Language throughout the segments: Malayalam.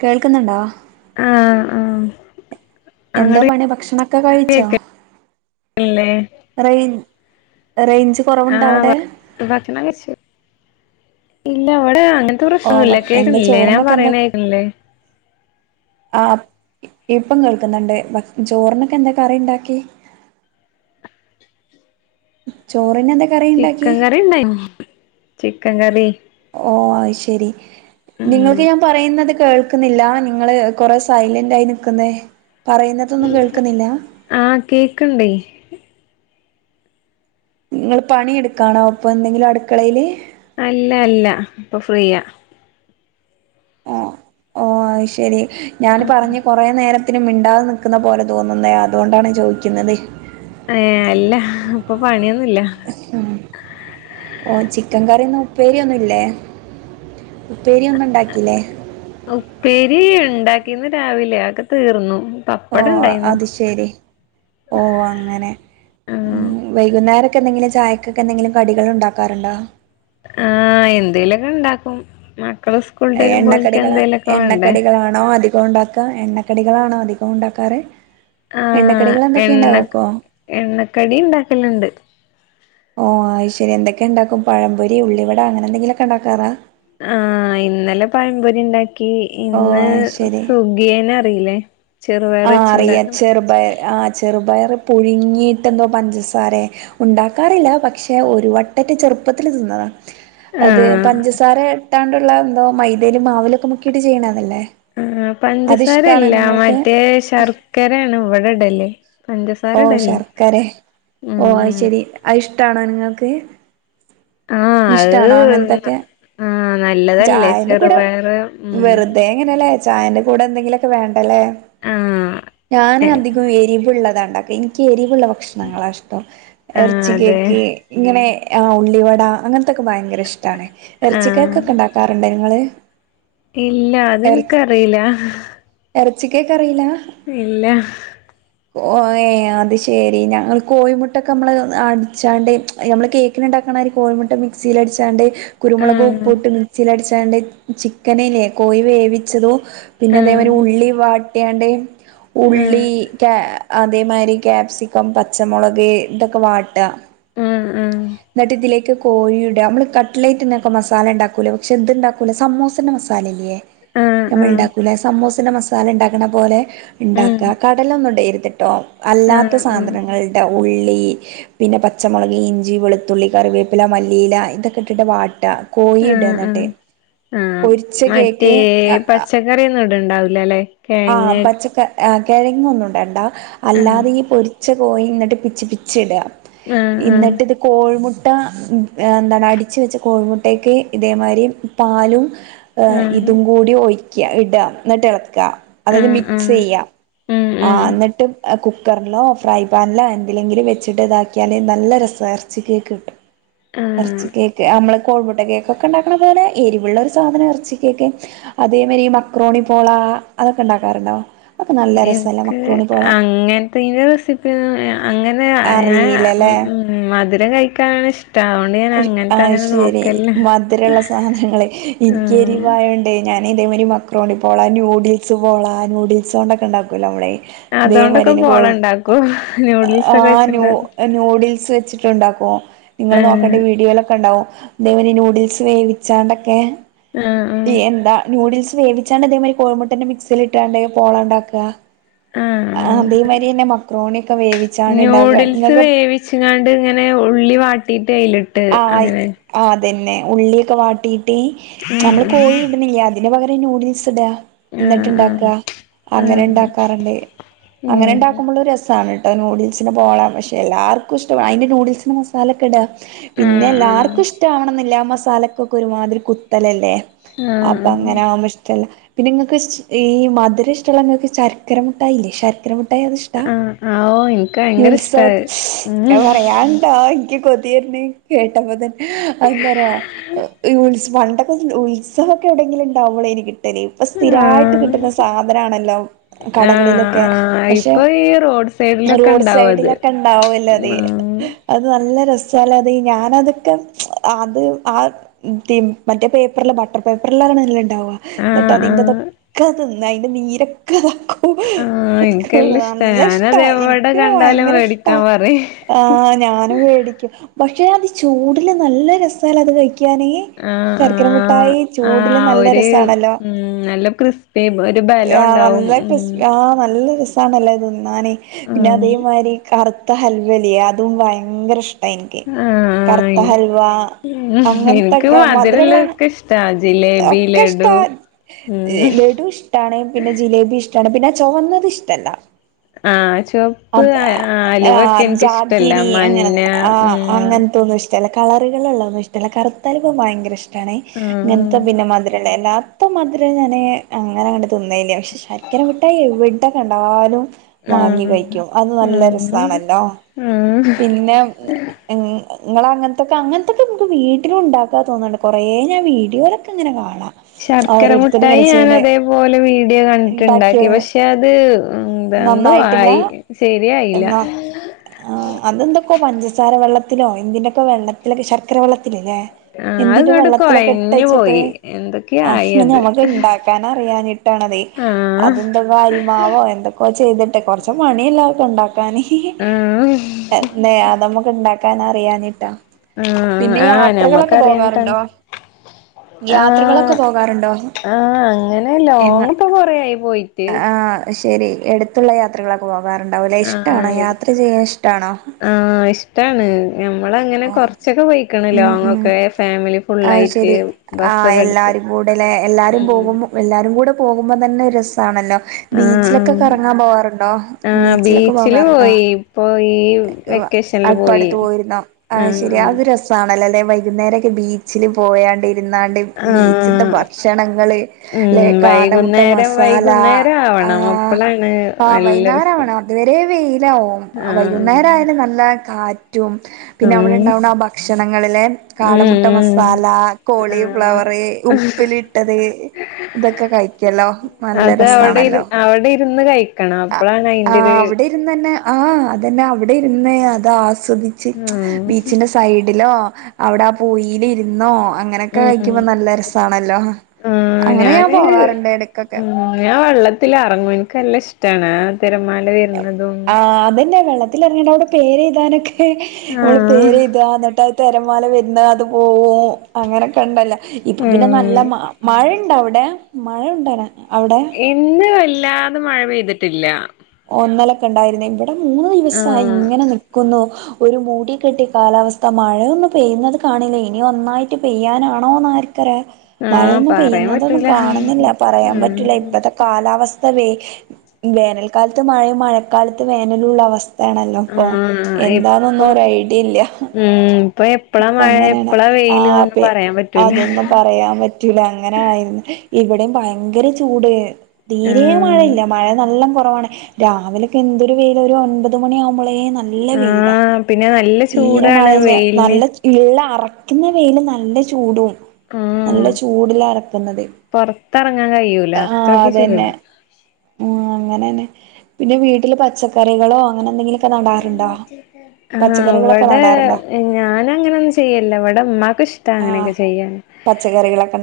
കേൾക്കന്നണ്ടോ ആഹ് ആഹ് എന്താ അങ്ങട് പണി ഭക്ഷണൊക്കെ കഴിച്ചോ കേക്കല്ലേ റേഞ്ച് റേഞ്ച് കൊറവ്ണ്ടോ അവിടെ അ ആഹ് ഭക്ഷണം കഴിച്ചു ഇല്ല അവടെ അങ്ങ അങ്ങത്തെ പ്രശ്നൊമില്ലാ എന്താ കേക്കണില്ലേ ഞാൻ ചോറിനൊക്കെ എന്താ പറയണേ കേക്കാണില്ലേ? ആ ഇപ്പം കേൾക്ക്ന്നണ്ട് ചോറിനൊക്കെ എന്തൊ കറി ഇണ്ടാക്കി ചോ ചിക്കൻ കറി ഒണ്ടായിനി ചിക്കൻ കറി ശെരി നിങ്ങൾക്ക് ഉം ഞാൻ പറയ്ന്നത് കേൾ ക്കുന്നില്ല നിങ്ങള് കൊറെ സൈലന്റ് ആയി നിക്കുന്നേ പറയുന്നതൊന്നും കേൾക്കുന്നില്ല. ആഹ് കേക്കണ്ടേ ങ്ങള് പണിയെടുക്കാണോ പ്പൊ എന്തെങ്കിലു അട്ക്കളേല് അല്ല അല്ല ഇപ്പൊ ഫ്രീയാ അ ആ ശരി ഞാന് പറഞ്ഞ് കൊറേ നേരം ത്തിനും മിണ്ടാതെ നിക്കുന്ന പോലെ തോന്നുന്നേ അതു ഒണ്ടാണ് ചോദിക്കുന്നതെ ഏ അല്ല പ്പൊ പണിയൊ ഇല്ല ഓ ചിക്കൻ കറി ന്ന് ഉപ്പേരി ഒന്നുല്ലേ ഉപ്പേരി ണ്ടാ ഇന്ന് രാവിലെ അക്കെ തീർന്നു. ഓ പപ്പടം ഉണ്ടായിന്നു അത് ശരി ഓ അങ്ങനെ ആഹ് ഉം വൈകുന്നേര ക്കെന്തെകിലും ചായക്കൊക്കെന്തെങ്കിലും കടികൾ ഉണ്ടാക്കാറുണ്ടോ ആ എന്തേലെക്കണ്ടാക്കും മ എണ്ണക്കടികള വേണ്ടേ എണ്ണക്കടികളാണോ അധി കോം ണ്ടാക്ക എണ്ണക്കടികളാണോ അധികോം ഉണ്ടാക്കാറ് ആ എണ്ണക്കടികൾ എന്തൊക്കെ എണ്ണക്ക് ഉണ്ടാക്കോ എണ്ണക്കടി ണ്ടാക്കല്ണ്ട് ആ ആയ്ശരി എന്തെക്കെണ്ടാക്കും പഴംപൊരി ഉള്ളിവട അങ്ങനെന്തെങ്കിലൊക്കെ ണ്ടാക്കാറാ ആ ഇന്നലെ പഴംപൊരി ണ്ടാ ക്കി ഓ ഇന്ന് അത് ശരി സുഗിയനക്കി അറീലെ ആ അറിയാ ചെറ്പയ് ആ ചെറ്പയറ് പുഴുങ്ങീട്ടെന്തോ പഞ്ചസാരെ ഉണ്ടാക്കാറീല പക്ഷെ ഒരു വട്ടറ്റെ ചെറ്പ്പത്തില് തിന്നതാ അതെ ആഹ് പഞ്ചസാരെ ട്ടാണ്ട്ല്ലെ ന്തോ മൈതേല് മാവിലൊക്കെ മുക്കീട്ട് ചെയ്യ്ണതല്ലേ ആ പഞ്ചസാരെല്ല മറ്റേ സ് ശർക്കരേണ് വടെ ടല് പഞ്ചസാര ഓ ഇടല്ല ശർക്കരെ ഉം ഉം ഷ്ടാണോ നിങ്ങക്ക് ആ അത് ആ നല്ലതല്ലേ ചായന്റെ ചെറുപയറ് ഉം ചായൻ്റെ കൂടെ ന്തെങ്കിലൊക്കെ വേണ്ടലെ ആഹ് ഞാൻ അധികോം എരിവ്ള്ളതാണ്ട എനിക്കൊരി രിള്ള ഭക്ഷണങ്ങള ഷ്ടം ആഹ് എർച്ചി അതെ കേക്ക് ഇങ്ങനെ ആ ഉള്ളിവട അങ്ങൻ ത്തൊക്കെ ഭയങ്കര ഇഷ്ടമാണ് ആഹ് ഇറച്ചിക്കക്കൊക്കെ ഉണ്ടാക്കാറുണ്ട് നിങ്ങള് ഇല്ല അത്നിക്കറിയില്ല ചിക്കൻ കറയില ഇല്ല ഓ ഏയ് അത് ശരി ഞങ്ങൾ കോഴിമുട്ടൊക്കെ നമ്മൾ അടിച്ചാണ്ട് നമ്മൾ കേക്കിന ഉണ്ടാക്കണര് കോഴിമുട്ട മിക്സിൽ അടിച്ചാണ്ട് കുരുമുളക് ആഹ് ഉപ്പിട്ട് മിക്സിൽ അടിച്ച് ചാണ്ട് ചിക്കനല്ലേ കോയി വേവിച്ചതോ പിന്നെ അതേമാരി ആഹ് ഉള്ളി വാട്ട ട്ടിയാണ്ട് ആഹ് ഉള്ളി ക അതേമാതിരി ക്യാപ്സിക്കം പച്ചമോളക് ഇതൊക്കെ വാട്ടാ ഉം ഉം കോഴിയുടെ നമ്മള് കട്ടലൈറ്റന്നൊക്കെ മസാല ണ്ടാക്കൂലേ ഷേ ഇതുണ്ടാക്കൂലേ സമോസന്റെ മസാലല്ല്യെ ആഹ് ആഹ് ഞമ്മള് ആഹ് ണ്ടാക്കുലെ സമോസിന്റെ മസ സല ണ്ടാക്കണ പോലെ ഉം ണ്ടാക്കാ കടലൊന്നുടെരു തിട്ടോ അല്ലാത്ത ആഹ് ഉം സാധനങ്ങള് ഇടവ് ഉള്ളി പിന്നെ പച്ചമോള ഉള്ളി, ഇഞ്ചി, വെളുത്തുള്ളി, കറിവേപ്പില മല്ലിയില ഇതൊക്കെ ഇട്ടിട്ട് വാട്ടാ ആ ആ ആ പൊരിച്ച മറ്റേ കേക്ക് പച്ചക്കറിയൊന്നും ഇ ണ്ടാ ണ്ടാവില്ലല്ലേ ആഹ് പച്ചക്ക ആ കേഴങ്ങൊന്നുംണ്ടേണ്ട ആഹ് അല്ലാതെ ഈ പൊരിച്ച പോയി എന്നിട്ട് പിച്ചി പിച്ചി ഇടുകാ ആഹ് എന്നിട്ട് ഇത് കോഴിമു ട്ടാ എന്താണ് അടിച്ച് വെച്ച കോഴിമുട്ടയ്ക്ക് ഇതേമാതിരി പാലും ആഹ് ആഹ് ഇതും കൂടി ഒയി ക്ക്യാ ഇടുക എന്നിട്ട് എളക്കാ അതായത് ആഹ് മിക്സ് ആഹ് ചെയ്യാ ഉം ആ ഉം എന്നിട്ട് കു ക്കറിലോ ഫ്രൈ പാനിലോ എന്തിലെങ്കിലും വെച്ചിട്ട് ഇതാക്കിയാലെ നല്ല രസാഎറച്ചിക്ക് കിട്ടും ആഹ് എറച്ചി കേക്ക് നമ്മള് കോഴിമുട്ട കേക്കൊക്കെ ഉണ്ടാക്കണതുപോലെ എരിവുള്ള ഒരു സാധനം ഇറച്ചി കേക്ക് അതേ മായിരി ഈ മക്രോണി പോളാ അതൊക്കെ ഉണ്ടാക്കാറുണ്ടോ എനിക്ക് മക്രോണി പോള അങ്ങനത്തെ ഇതിന്റെ റെസിപ്പി അങ്ങന അറിയില്ലല്ലേ [unintelligible] [unintelligible] കഴിക്കാനാണ് ഇഷ് ആഹ് ശരി മധുര ഉള്ള സാധനങ്ങളെ എനിക്ക് ആഹ് എരിവായണ്ടേ ഞാൻ ഞാൻ ഇതേ മാതിരി മക്രോണി പോള ന്യൂഡിൽസ് പോള ന്യൂഡിൽസ് കൊണ്ടൊക്കെ ഉണ്ടാക്കൂല്ലോ നമ്മടെ ഇതേ മാതിരി അതോണ്ടൊക്കെ തന്നെ പോ പോളണ്ടാക്കും ന്യൂഡിൽസ് ആ ഒക്കെ നു വെച്ചുണ്ടാക്കും ന്യൂഡിൽസ് വെച്ചിട്ടുണ്ടാക്കുവോ നിങ്ങൾ നോ ആഹ് [unintelligible] വീഡിയൊലോക്കെ ഉണ്ടാവും അതെ പോലെ ന്യൂഡിൽ സേവിച്ചാണ്ടൊക്കെ ആഹ് ആഹ് എന്താ നൂഡിൽസ് വേവിച്ചാണ്ട് അതേമാതിരി കോഴി മുട്ടാന്റെ മിക്സിലിട്ടാണ്ട് പോളണ്ടാക്ക. ആഹ് മക്രോണിയൊക്കെ വേവിച്ചാണ് ഉണ്ടാക്കുക ന്യൂഡിൽസ് നിങ്ങൾക്ക് വേവിച്ചങ്ങാൻണ്ട് ഇങ്ങനെ ഉള്ളി വാട്ടി ട്ടയിലിട്ട് അങ്ങനെ തന്നെ ഉള്ളിയൊക്കെ വാട്ടി ട്ടി നമ്മള് ഉം കോഴി ഇടുന്നില്ലേ അതി അതിനു പകരം നൂഡിൽസ് ഇട്ക. എന്നിട്ട് ഉം ഇണ്ടാക്കുക ആഹ് ആഹ് അങ്ങനെ ആഹ് ഇണ്ടാക്കാറുണ്ട്. അങ്ങനെ ഉം ഇണ്ടാക്കുമ്പോള് ഒരു രസാണ്. ട്ടോ നൂഡിൽസിന്റെ പോള പക്ഷെ എല്ലാവർക്കും ഇഷ്ടമാണ് അതിന്റെ നൂഡിൽസിന്റെ മസാലൊക്കെ ഇട്ക. പിന്നെ ആഹ് എല്ലാർക്കും ഇഷ്ടവണന്നില്ല മസ് തലക്കൊക്കെ ഒരുമാതിരി കുത്തലല്ലേ. ആഹ് ആഹ് അപ്പൊ അങ്ങനെ ആഹ് ആകുമ്പോ ഇഷ്ടല്ല. പിന്നെ നിങ്ങൾക്ക് ഈ മധുര ഇഷ്ടമുള്ള നിങ്ങൾക്ക് ശർക്കര മുട്ടായില്ലേ ശർക്കര മു ട്ടായി അത് ഇഷ്ടാ ആഹ് ആഹ് ഓഹ് ഇൻക്ക് ഈ ഭയങ്കര ഉത്സവ ഇഷ്ടാത് ഉം ഞാൻ പറയാണ്ടോ എനിക്ക് കൊ തീർന്ന്. കേട്ടാപ്പൊ തന്നെ അതെന്താന്നു അറിയോ ഇവ് പണ്ടക്കെ ഉൽസവൊക്കെ എവിടെങ്കിലുണ്ടാവുമ്പളെ എനിക് [unintelligible] ഇപ്പ സ്ഥിരമായിട്ട് ആഹ് കിട്ടുന്ന സാധനാണല്ലോ ആഹ് കടകളിലൊക്കെ ആഹ് പക്ഷെ ഇപ്പൊ ഈ റോഡ് സൈഡിലൊക്കെ റോഡ് ഇണ്ടാവും അത് സൈഡിലൊക്കെ ഉണ്ടാവുമല്ലോ അതെ ആഹ് അത് നല്ല രസ ചെല അത് ഞാന് അതൊക്കെ അത് ആ മറ്റേ പേപ്പറില് ബട്ടർ പേപ്പറിലാണ് ഉണ്ടാവുക എന്നിട്ട് ആഹ് ആഹ് അതിന്റെറതൊക്കെ അതിന്റെ നീരൊക്കെ ആഹ് എനിക്കെല്ലാം ഇഷ്ടാ നല്ല ഇഷ്ടാ ഞാനത് എവിടെ എനിക്കും കണ്ടാലും ഭയങ്കര ഇഷ്ടാ. മേടിക്കാൻ പറയും ആഹ് ഞാനും വേടിക്കും. പക്ഷെ അത് ചൂടില് നല്ല രസാല്ലേ അത് കഴിക്ക ക്കാന് ആഹ് ശർക്കര ആഹ് മുട്ടായി ചൂടില് ആഹ് നല്ല ഒരു രസാണല്ലോ ഉം നല്ല ക്രിസ്പി ഒരു ബലം ആ ഉണ്ടാവും നല്ല ആഹ് നല്ല രസ സാണല്ലെ ആണെയ് ഉം പിന്നതേമാരി കറ ത്ത ഹൽവല്ലിയെ അതും ഭയങ്കര ഇഷ്ട എനിക്ക്. ആഹ് ആഹ് കറുത്ത ഹൽവ ഉം എനിക്ക് അങ്ങനത്തൊക്കെ മധുരുള്ളാണ് മധുരള്ളതൊക്കെ ഇഷ്ടാ ജിലേബി ഒക്കെ ഇഷ്ട. ലഡു ഉം ലഡു ഇഷ്ടാണ്. പിന്നെ ജിലേബി ഇഷ് ഷ്ടാണ് പിന്നെ ചുവന്നത് ഇഷ്ടല്ല. ആ അത് ആഹ് എനിക്കിഷ്ടല്ല ജാഗിരി അങ്ങനെ മഞ്ഞ ആ ഉം അങ്ങൻത്തൊന്നുഷ് ടല്ല കളറുകള് ള്ളതൊന്നും ഇഷ്ടല്ല കറത്തല്വ ഭയങ്കര ഇഷ്ട. ട്ടാണ് ആഹ് ഇങ്ങൻത്തെ പിന്നെമാതിര്ള്ള എല്ലാ ത്ര മധുരം ഞാന് അങ്ങനെങ്ങട്ട് തിന്നലില്ല പക്ഷെ ശർക്കര മിഠായി എവിടെ കണ്ടാലും ആഹ് വാങ്ങികയ് അത് നല്ല ആഹ് രസാണല്ലോ ആഹ് പിന്നെ ഉം ങ്ങളങ്ങൻത്തൊക്കെ അങ്ങൻത്തൊക്കെ നമുക്ക് വീട്ടിലുംണ്ടാക്കാ തോന്നുന്നുണ്ട് കുറേ ഞാൻ വീഡിയോലൊക്കെങ്ങനെ കാണും ശർക്കര മുട്ടായി ഞാൻ അതേപോലെ വീഡിയോ കണ്ടിട്ടുണ്ടാക്കി ഇണ്ടാക്കിയത് പക്ഷെ അത് എന്തോ നന്നായിട്ടില്ല ആയി ശരിയായില്ല എന്നാ ആ അതെന്തൊക്കോ പഞ്ചസാര വെള്ളത്തിലോ എന്തിന്റൊക്കെ വെള്ളത്തിലൊക്കെ ശർക്കര വള്ള ആ എന്തിലോ അത്ങ്ങട്ട് വെള്ളത്തിലൊക്കെ കൊഴഞ്ഞു ഇട്ടച്ചിട്ട് പോയി എന്തൊക്കെയ ആയി അങ്ങനെ അത് നമ്മക്ക് ഇണ്ടാക്കൻ അറിയാഞ്ഞിട്ടാണ് ആഹ് അതെന്തൊക്ക അരിമാവോ എന്തൊക്കോ ചെയ്തിട്ട് കൊർച്ച് മ ണ്ടാക്ക ക്കാന് ആഹ് ന്നെ അതമക്ക് ഇണ്ട ക്കാൻ അറിയാഞ്ഞിട്ടാ ആ പിന്നെ ആഹ് ഞമ്മക്ക് യാത്രകളൊക്കെ അറിയാഞ്ഞിട്ടാണ് പോകാറുണ്ടോ ആഹ് യാത്രകളൊക്കെ പോകാറുണ്ടോ ആഹ് അങ്ങനെ എങ്ങ ലോങ്ങ്പ്പൊ കൊറേയായി പോയിട്ട് ശരി എടുത്തുള്ള യാത്രകളൊക് പോവാറുണ്ടാവൂലേ ഇഷ്ടണോ ആഹ് യാത്ര ചെയ്യാൻ ഇഷ്ടാണോ ആഹ് ഇഷ്ടാണ് ഞമ്മളങ്ങനെ കൊർച്ചൊക്കെ പൊയ്ക് ആത് ശെരി, ആ എല്ലാരും കൂടെലേ എല്ലാരും ഉം പോകുമ്പോ എല്ലാരും കൂടെ പോകുമ്പോ തന്നെ ഒരു രസാണല്ലോ ബീച്ചിലൊക്കെ ആഹ് കറങ്ങാൻ പോവാറുണ്ടോ? ആഹ് ബീച്ചിലൊക്കെ ബീച്ചില് പോകാറുണ്ടോ? പോയി ഇപ്പൊ ഈ വെക്കേഷനില് പോയി അപ്പടുത്ത് പോയിരുന്നോ? ആഹ് ശെരി അത് രസാണല്ലോലേ വൈകി കുന്നേരൊക്കെ ബീ ച്ചില് പോയാണ്ട് രുന്നാണ്ട് ആഹ് ബീച്ച്ത്തെ ആഹ് ഭക്ഷണങ്ങള് ഉം ല്ലെ കാടമുട്ട വൈകുന്നേരം മസാല, വൈകുന്നേരം ആ ആവണം അപ്പളാണ് ആ നല്ല രസം വൈന്നാരാവണം അതുവരേ വെയിലാവും ആഹ് വൈകുന്നേരം ആയാല് നല്ല കാ റ്റും പിന്നെ ഉം അവിടെണ്ടാവണ ആ ഭക്ഷണങ്ങള് ലെ ഉം കാട മു മുട്ട ഉം മസാല കോളി ആഹ് ഫ്ലവറ് ഉപ്പിലിട്ടത് ഇതൊക്കെ കഴിക്കല്ലോ നല്ല അത് അവിടെ ഇരു രസാണല്ലോ അവിടെ ഇരുന്ന് കഴിക്കണം അപ്പളാണ് ആ അയിന്റൊരു അവിടെ ഇരുന്നന്നെ ആ അതന്നെ അവിടെ പിന്നെ അതാ ആസ്വദിച്ച് ആഹ് ബീച്ചിന്റെ സൈഡിലോ അവിടാ പൂയിലിരുന്നോ അങ്ങനെയൊക്കെ ഉം കഴിക്കുമ്പോ നല്ല രസാണല്ലോ, ആഹ് അങ്ങനെ ഞാൻ ഞാന് പോവാറുണ്ട് എടക്കൊക്കെ ത്തില് ഇറങ്ങും എനിക്ക് നല്ല ഇഷ്ടാണ്. തിരമാല വെര്ന്ന്ണ്ടോന്ന്ണ് അതിലറങ്ങനൊരുടെ പേരെഴുതാനൊക്കെ നമ്മള് ആഹ് പേര് എഴുതാ എന്നിട്ടാ തെരമാല വരുന്ന അത് പോവും അങ്ങനൊക്കെണ്ട്ല്ല ഇപ്പൊ പിന്നെ നല്ല ഉം മഴ ണ്ട അവിടെ മഴ ഉണ്ടനെ ഇന്ന് വല്ലാതെ മഴ പെയ്തിട്ട് ട്ടില്ല ഇന്നലക്കൊ ഉണ്ടായിരുന്നി മൂന്ന് ദിവസായി ആഹ് ഇങ്ങനെ നിക്കുന്നു ഒരു മൂടിക്കെട്ടിയ കാലാവസ്ഥ മഴയൊന്നും പെയ്യുന്നത് കാണില്ല ഇനി ഒന്നായിട്ട് പെയ്യാനാണോ എന്ന് ആര് ആഹ് മഴയൊന്നും പറയാൻ പെയ്യുന്നതൊന്നും പറ്റൂല കാണുന്നില്ല പറയാൻ പറ്റൂല്ല ഉം ഇപ്പത്തെ കാലാവസ്ഥ വേ വേനൽ ക്കാലത്ത് മഴയും മഴക്കാലത്ത് വേനലുള്ള അവസ്ഥ താണല്ലോ അപ്പൊ ആഹ് എന്താന്നൊന്നും ഇപ്പൊ ഒരു ഐഡിയ ഇല്ല ഉം ഇപ്പൊ എപ്പളാ ഇപ്പൊ മഴ അങ്ങനാണ് എപ്പളാ ആ വെയില്ന്നൊന്നും പ്പേ പറയാൻ പറ്റൂല അതൊന്നും പറയാൻ പറ്റൂല അങ്ങനെയായിര് ഇവിടെയും ഭയങ്കര ചൂട് തീരെ ആഹ് മഴയില്ല മഴ നല്ലം കൊ [unintelligible] രാവിലെക്കെ എന്തൊരു വെയിലാ ഒരു ഒമ്പത് മണി മ്പളെ നല്ല വെയിലാ ആഹ് പിന്നെ നല്ല തീരെ ചൂടാണ് മഴയില്ല വെയിലിന് നല്ല ഇള്ള അറ ഇന്ന് വെയിലിന് നല്ല ചൂടും ആഹ് നല്ല ചൂടിലാ ഇറക്കുന്നത് പൊറത്തെറങ്ങാൻ കഴിയൂല ആ അത്രക്ക് അതന്നെ ചൂടാ ഉം അങ്ങനെന്നെ പിന്നെ വീട്ടില് പച്ചക്കറികളോ അങ്ങനെ എന്തെങ്കിലൊക്കെ നടാറുണ്ടോ ആ പച്ചക്കറികളൊക്കെ അവിടെ നടാറുണ്ടോ ഞാൻ അങ്ങനൊന്നും ചെയ്യില്ല ഇവിടെ ഉമ്മാക്ക് ഇഷ്ടാ ആഹ് അങ്ങനെയൊക്കെ ചെയ്യാൻ പച്ചക്കറികളൊക്കെ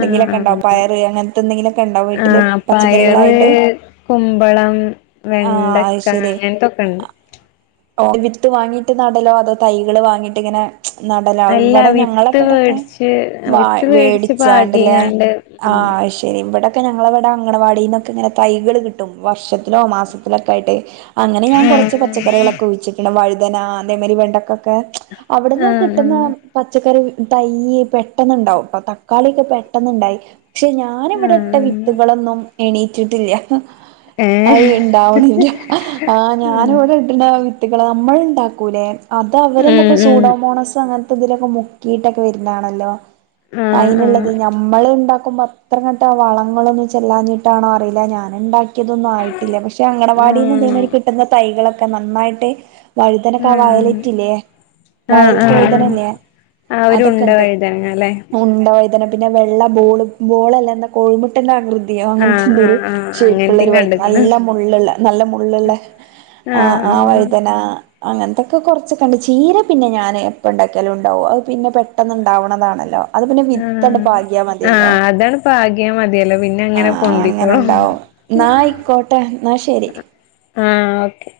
ആ എന്തെങ്കി ആ പയറ് കുമ്പളം ആഹ് വെണ്ടക്ക അയ്ശരി അങ്ങന ഓ വിത്ത് വാങ്ങീട്ട് നടലോ അതോ തൈകള് വാങ്ങിട്ടിങ്ങനെ നടലാവും അല്ല ഇവിടെ വിത്ത് ഞങ്ങളവിടൊക്കെ വേടിച്ച് വ വിത്ത് വേടിച്ച് വേടിച്ചാണ്ടല്ലേ പാകിങ്ങാണ്ട് ആ ഉം ശരി ഇവിടെ ക്കെ ഞങ്ങളവിടെ അംഗണവാടിന്നൊക്കെ ഇങ്ങനെ തൈകൾ കിട്ടും വർഷത്തിലോ മാസത്തിലൊക്കെ ആയിട്ട് അങ്ങനെ ഞാൻ കുറച്ച് ആഹ് പച്ചക്കറികളൊ പിന്നെ വഴുതന അതേ മരി വെണ്ടക്കൊക്കെ അവിടുന്ന് കിട്ടുന്ന ആഹ് പച്ചക്കറി തൈ പെട്ടെന്നുണ്ടാവുംട്ടൊ തക്കാളിയൊക്കെ പെട്ടെന്നുണ്ടായി പക്ഷെ ഞാന് ഇവിടിട്ട ആഹ് വിത്തുകളൊന്നും എണീറ്റിട്ടില്ല ഏഹ് അത് ഇണ്ടാവണില്ല ആ ഉം ഞാനിവിടെ ഇട്ടണ്ട കള നമ്മള് ഉണ്ടാക്കൂലേ അത് അവരെന്തൊക്കെ ഉം സൂഡോമോണസ് അങ്ങനെ ഇതിലൊക്കെ മുക്കിയിട്ടൊക്കെ വരുന്നാണല്ലോ ആഹ് അയിനുള്ളത് ആഹ് ഞമ്മള് ഉണ്ടാ പം അത്രങ്ങട്ട് വളങ്ങളൊന്നും ചെല്ലാഞ്ഞിട്ടാണോ അറിയില്ല ഞാന് ഉണ്ടാക്ക എനിക്കിതൊന്നും ആയിട്ടില്ല പക്ഷെ അങ്കണവാടിന്ന് ആഹ് ഇതേമാരി കിട്ടുന്ന തൈകളൊക്കെ നന്നായി [unintelligible] വഴുതനക്ക ആ ആഹ് വയലറ്റ് ഇല്ലേ ആഹ് ആഹ് വയലറ്റ് ആഹ് വൈതനല്ലേ ആഹ് ഒരു അതൊക്കെ ഉണ്ട ഇണ്ട് വഴുതനങ്ങ ല്ലേ ഉണ്ട വൈതന പിന്നെ വെള്ള ബോൾ ബോൾ അല്ല കോഴിമുട്ടെന്റെ ആകൃതി അങ്ങനത്തെ ആഹ് എന്തോ ഒരു ആഹ് ആഹ് ഷേപ്പ് ഉള്ള അങ്ങനത്തിം ഒരു വൈ കണ്ട്ക്ക്ണ് നല്ല മുള്ള്ള്ള നല്ല മുള്ള്ള്ള ആ ആഹ് ആ വ ആഹ് അ അങ്ങൻത്തൊക്കെ കൊർച്ചൊക്കെ ഇണ്ട്. ചീര പിന്നെ ഞാൻ എപ്പ ഇണ്ടാക്കിയാലും ഇണ്ടാവും അഹ് പിന്നെ പെട്ടന്ന് ഇണ്ടാവ്ണെത് ആണല്ലോ അത് പിന്നെ വിത്ത് ങ്ങട്ട് ആഹ് പാകിയ മതിയല്ലോ ആഹ് അതാണ് പാകിയാ മതിയല്ലോ പിന്നെ അ അങ്ങനെ ആ പൊന്തിക്കോളും അങ്ങനെയുണ്ടാവും ന്നായിക്കോട്ടെ ന്നാ ശരി ആ ഓക്കെ